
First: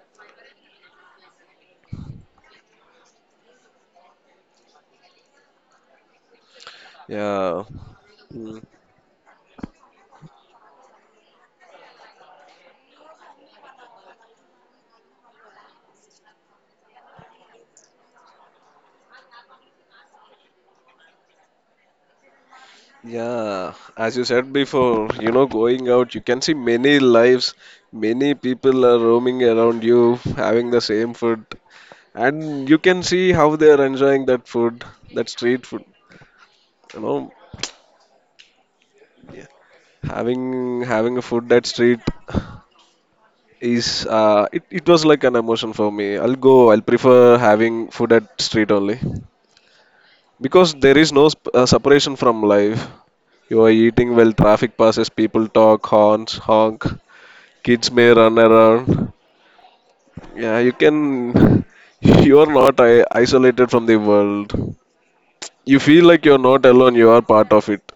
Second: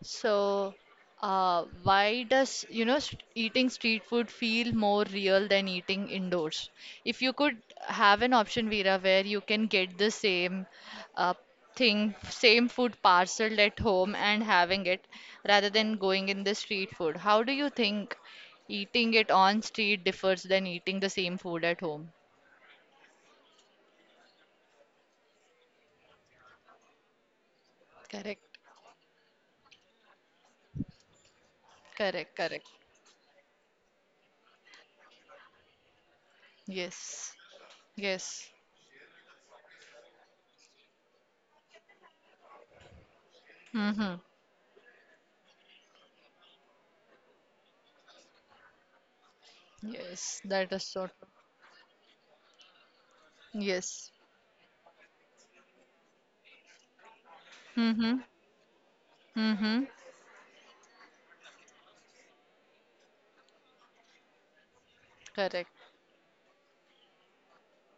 [SPEAKER 1] So, why does, you know, st eating street food feel more real than eating indoors? If you could
[SPEAKER 2] Yeah.
[SPEAKER 1] have an
[SPEAKER 2] Mm.
[SPEAKER 1] option, Veera, where you can get the same uh, thing, same food parcelled at home and having it rather than going in the street food, how do you think eating it on street differs than eating the same food at home?
[SPEAKER 2] Yeah. As you said before, you know, going out, you can see many lives, many
[SPEAKER 1] Correct.
[SPEAKER 2] people are roaming around you, having the same food,
[SPEAKER 1] Correct, correct.
[SPEAKER 2] and you can see how they are enjoying that food, that street food. You know.
[SPEAKER 1] Yes, yes.
[SPEAKER 2] Yeah. Having a food at street is
[SPEAKER 1] Mm-hmm.
[SPEAKER 2] it was like an emotion for me. I'll go. I'll prefer having food at street only
[SPEAKER 1] Yes, that
[SPEAKER 2] because
[SPEAKER 1] is
[SPEAKER 2] there
[SPEAKER 1] so
[SPEAKER 2] is
[SPEAKER 1] true.
[SPEAKER 2] no separation from life. You are
[SPEAKER 1] Yes.
[SPEAKER 2] eating while traffic passes, people talk, horns honk, kids may
[SPEAKER 1] Mm-hmm.
[SPEAKER 2] run around.
[SPEAKER 1] Mm-hmm.
[SPEAKER 2] Yeah, you can. You are not isolated from the world.
[SPEAKER 1] Correct.
[SPEAKER 2] You feel like you're not alone. You are part of it.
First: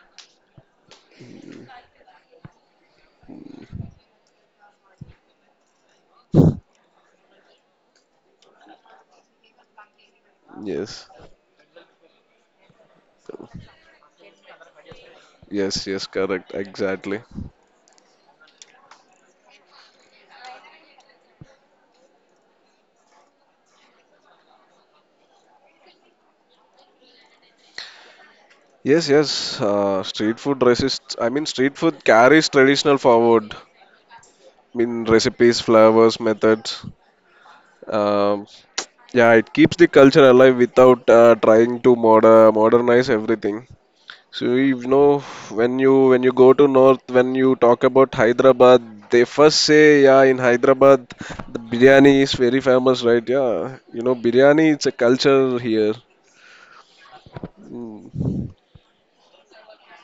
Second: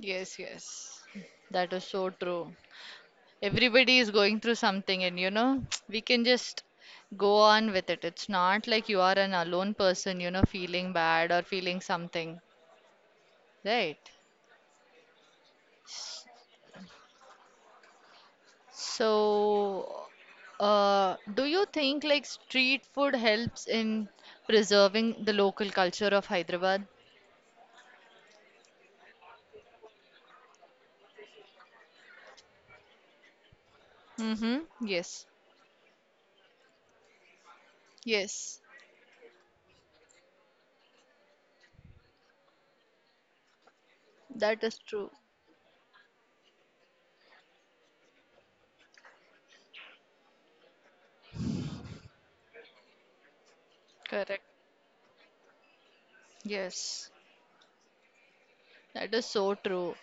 [SPEAKER 1] Yes, yes. That is so true. Everybody is going through something, and you know, we can just go on with it. It's not like you are an alone person, you know, feeling
[SPEAKER 2] Yes.
[SPEAKER 1] bad or feeling something, right?
[SPEAKER 2] Yes. Yes. Correct. Exactly.
[SPEAKER 1] So, do you think like street food helps in preserving the local culture of Hyderabad?
[SPEAKER 2] Yes, yes. Street food resists. I mean, street food carries traditional forward.
[SPEAKER 1] Mm-hmm.
[SPEAKER 2] I mean,
[SPEAKER 1] Yes.
[SPEAKER 2] recipes, flavors, methods. Um,
[SPEAKER 1] Yes.
[SPEAKER 2] yeah, it keeps the culture alive without trying to modernize everything. So
[SPEAKER 1] That is
[SPEAKER 2] you
[SPEAKER 1] true.
[SPEAKER 2] know, when you go to north, when you talk about Hyderabad, they first say, yeah, in Hyderabad, the biryani is very famous, right? Yeah, you know,
[SPEAKER 1] Correct.
[SPEAKER 2] biryani, it's a culture here.
[SPEAKER 1] Yes.
[SPEAKER 2] Mm.
[SPEAKER 1] That is so true.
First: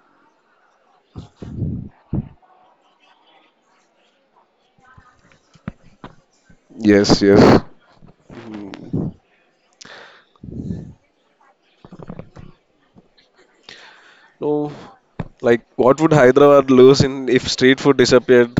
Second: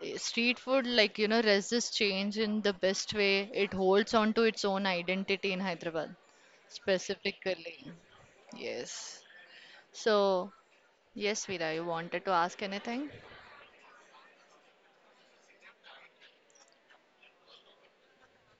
[SPEAKER 1] Eh, street food, like, you know, resists change in the best way. It holds on to its own identity in Hyderabad,
[SPEAKER 2] Yes, yes.
[SPEAKER 1] specifically.
[SPEAKER 2] Mm.
[SPEAKER 1] Yes. So, yes, Veera, you wanted to ask anything?
[SPEAKER 2] So, like, what would Hyderabad lose in if street food disappeared?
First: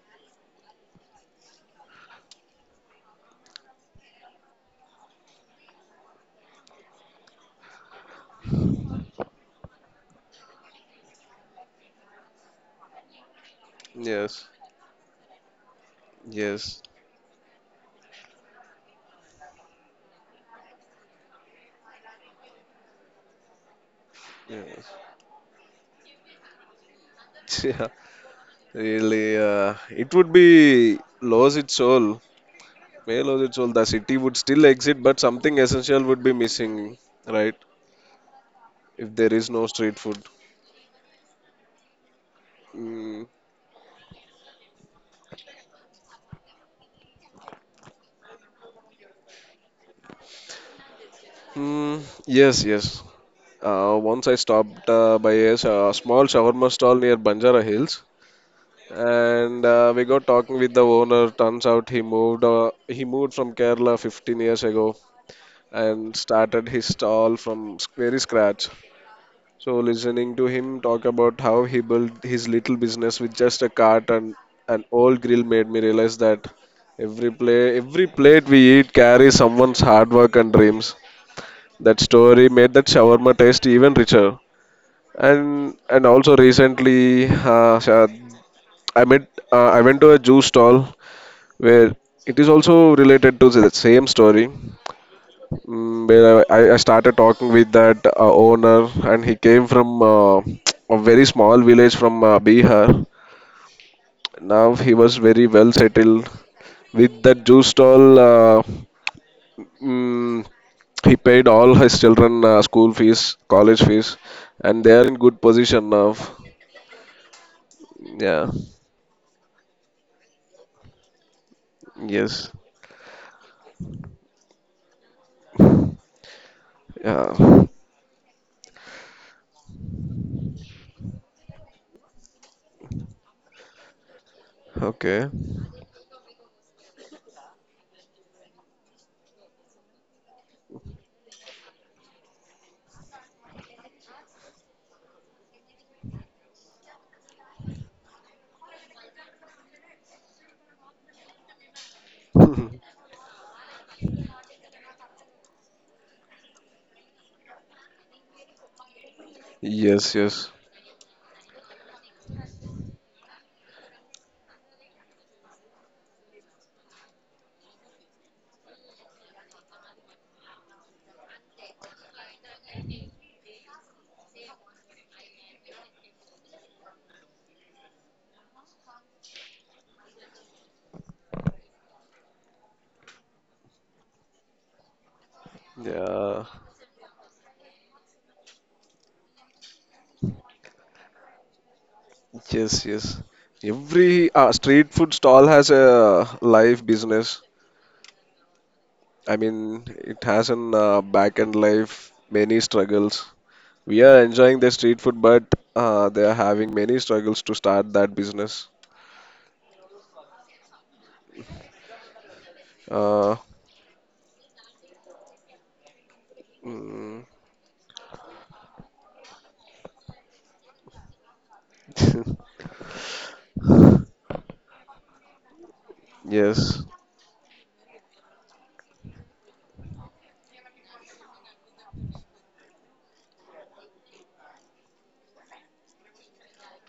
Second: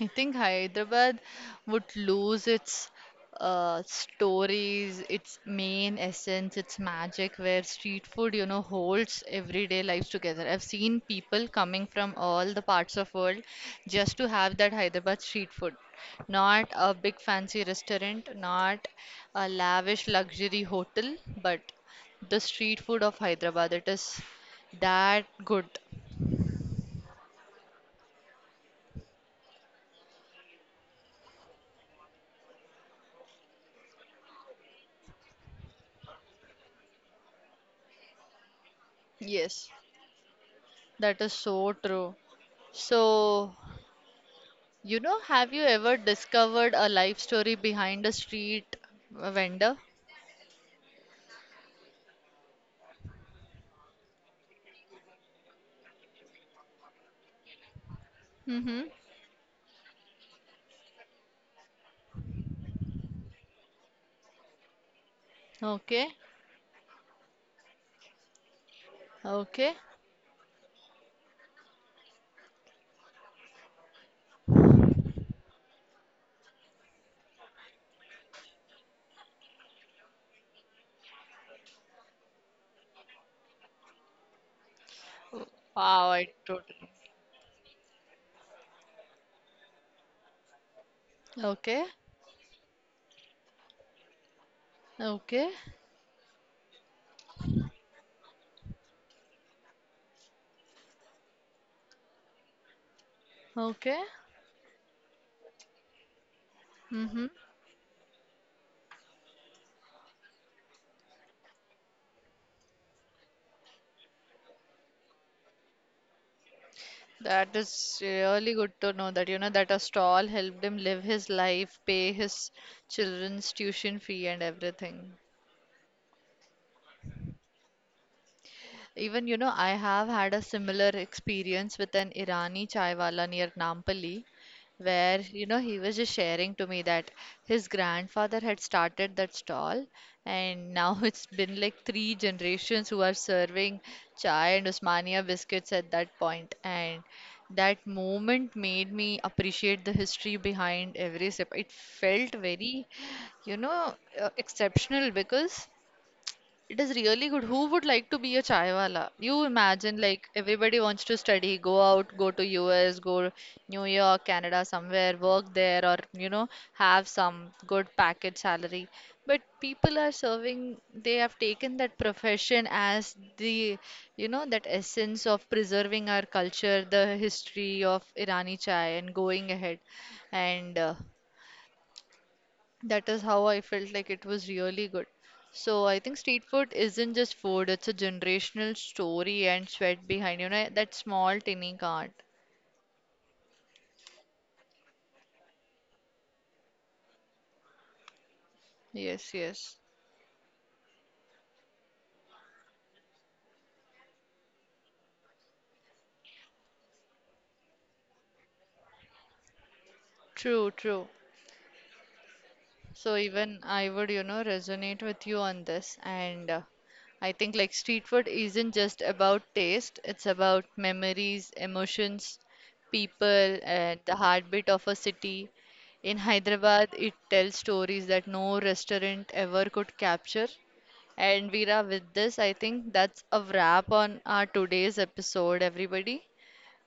[SPEAKER 1] I think Hyderabad would lose its stories, its main essence, its magic, where street food, you know, holds everyday lives together. I've seen people coming from all the parts of world just to
[SPEAKER 2] Yes,
[SPEAKER 1] have that Hyderabad street food. Not
[SPEAKER 2] yes,
[SPEAKER 1] a big fancy restaurant, not a lavish luxury hotel, but the street food of Hyderabad. It is
[SPEAKER 2] yes.
[SPEAKER 1] that good.
[SPEAKER 2] Yeah, really. It would be lose its soul. May lose its soul. The city would still exist, but something essential would be missing, right? If there is no
[SPEAKER 1] Yes,
[SPEAKER 2] street food.
[SPEAKER 1] that is so true.
[SPEAKER 2] Mm.
[SPEAKER 1] So, you know, have you ever discovered a life story behind a street vendor?
[SPEAKER 2] Mm, yes, yes. Once I stopped by a small shawarma stall near Banjara Hills,
[SPEAKER 1] Mm-hmm.
[SPEAKER 2] and we got talking with the owner. Turns out he moved from Kerala 15 years ago
[SPEAKER 1] Okay.
[SPEAKER 2] and started his stall from very scratch. So
[SPEAKER 1] Okay.
[SPEAKER 2] listening to him talk about how he built his little business with just a cart and an old grill made me realize that every plate we eat carries someone's hard work and dreams. That story made that shawarma taste even richer, and
[SPEAKER 1] Wow, I
[SPEAKER 2] also
[SPEAKER 1] totally.
[SPEAKER 2] recently I went to a juice stall
[SPEAKER 1] Okay.
[SPEAKER 2] where it is also related to the same story.
[SPEAKER 1] Okay.
[SPEAKER 2] Mm, where I started talking with that owner, and he came from a very small village from Bihar.
[SPEAKER 1] Okay.
[SPEAKER 2] Now he was very well settled with
[SPEAKER 1] Mm-hmm.
[SPEAKER 2] that juice stall, mm, he paid all his children school fees, college fees, and they are in good position now.
[SPEAKER 1] That is
[SPEAKER 2] Yeah.
[SPEAKER 1] really good to know that, you know, that a stall helped him live his life, pay his
[SPEAKER 2] Yes.
[SPEAKER 1] children's tuition fee and everything.
[SPEAKER 2] Yeah.
[SPEAKER 1] Even, you know, I have had a similar experience with an Irani chaiwala near Nampally, where,
[SPEAKER 2] Okay.
[SPEAKER 1] you know, he was just sharing to me that his grandfather had started that stall, and now it's been like three generations who are serving chai and Usmania biscuits at that point. And that moment made me appreciate the history behind every sip. It felt very, you know, exceptional because it is really good. Who would like to be a chaiwala? You imagine
[SPEAKER 2] Yes,
[SPEAKER 1] like
[SPEAKER 2] yes.
[SPEAKER 1] everybody wants to study, go out, go to US, go New York, Canada, somewhere, work there, or you know, have some good package salary. But people are serving, they have taken that profession as the, you know, that essence of preserving our culture, the history of Irani chai, and going ahead. And that is how I felt like it was really good. So I think street
[SPEAKER 2] Yeah.
[SPEAKER 1] food isn't just food, it's a generational story and sweat behind, you know, that small tiny cart.
[SPEAKER 2] Yes, yes. Every street food stall has a life business.
[SPEAKER 1] Yes,
[SPEAKER 2] I
[SPEAKER 1] yes.
[SPEAKER 2] mean, it has an back end life, many struggles. We are enjoying the street food, but they are having many struggles to start that business.
[SPEAKER 1] True, true. So
[SPEAKER 2] Uh,
[SPEAKER 1] even I would, you know, resonate with you on this. And
[SPEAKER 2] mm,
[SPEAKER 1] I think like street food isn't just about taste, it's about memories, emotions, people, and the heartbeat of a city. In
[SPEAKER 2] yes.
[SPEAKER 1] Hyderabad, it tells stories that no restaurant ever could capture. And Veera, with this, I think that's a wrap on our today's episode, everybody.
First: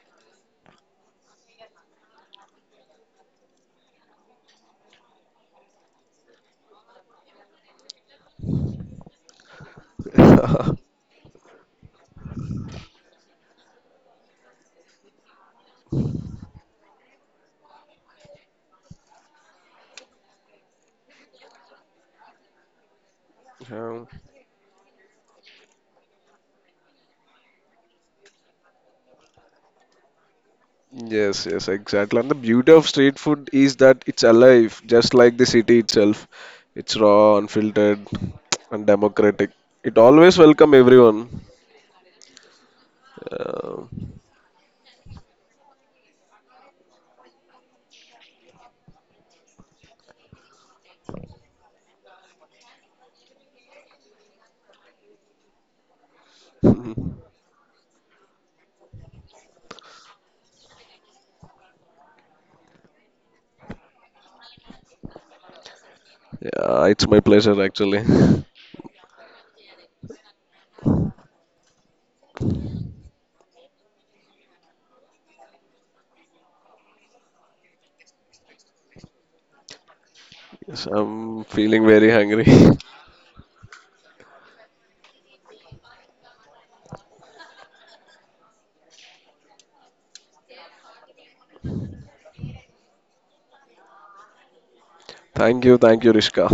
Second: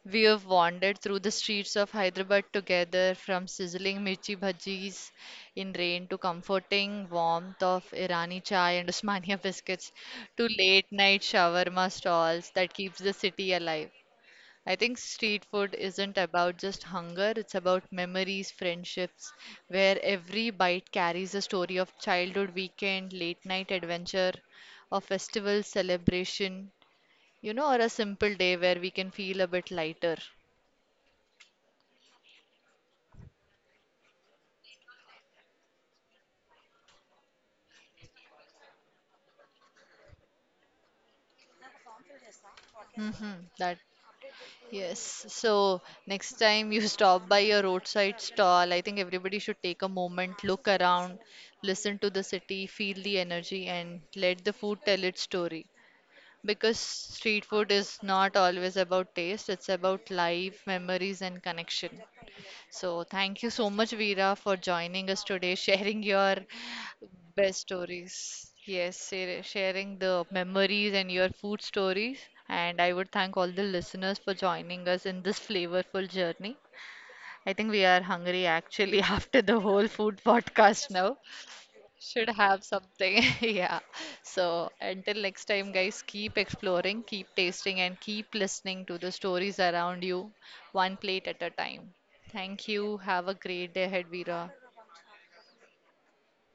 [SPEAKER 1] We have wandered through the streets of Hyderabad together, from sizzling mirchi bhajis in rain to comforting warmth of Irani chai and Usmania biscuits to late night shawarma stalls that keeps the city alive. I think street food isn't about just hunger, it's about memories, friendships, where every bite carries a story of childhood weekend, late night
[SPEAKER 2] Um,
[SPEAKER 1] adventure, a festival celebration, you know, or a simple day where we can feel a bit lighter.
[SPEAKER 2] yes, yes, exactly. And the beauty of street food is that it's alive, just like the city itself. It's raw, unfiltered, and democratic. It always welcome everyone.
[SPEAKER 1] Mm-hmm, that,
[SPEAKER 2] Uh,
[SPEAKER 1] yes. So next time you stop by a roadside stall, I think everybody should take a moment, look around, listen to the city, feel the energy, and let the food tell its story. Because
[SPEAKER 2] yeah,
[SPEAKER 1] street food is not always about taste, it's about life, memories, and connection. So, thank you so much, Veera, for joining us today, sharing your
[SPEAKER 2] it's my pleasure
[SPEAKER 1] best
[SPEAKER 2] actually.
[SPEAKER 1] stories. Yes, share- sharing the memories and your food stories. And I would thank all the listeners for joining us in this flavorful journey. I think we are hungry actually after the whole food
[SPEAKER 2] Yes,
[SPEAKER 1] podcast now.
[SPEAKER 2] I'm feeling very
[SPEAKER 1] Should
[SPEAKER 2] hungry.
[SPEAKER 1] have something. Yeah. So until next time, guys, keep exploring, keep tasting, and keep listening to the stories around you, one plate at a time. Thank you. Have a great day ahead, Veera.
[SPEAKER 2] Thank you, Rishka.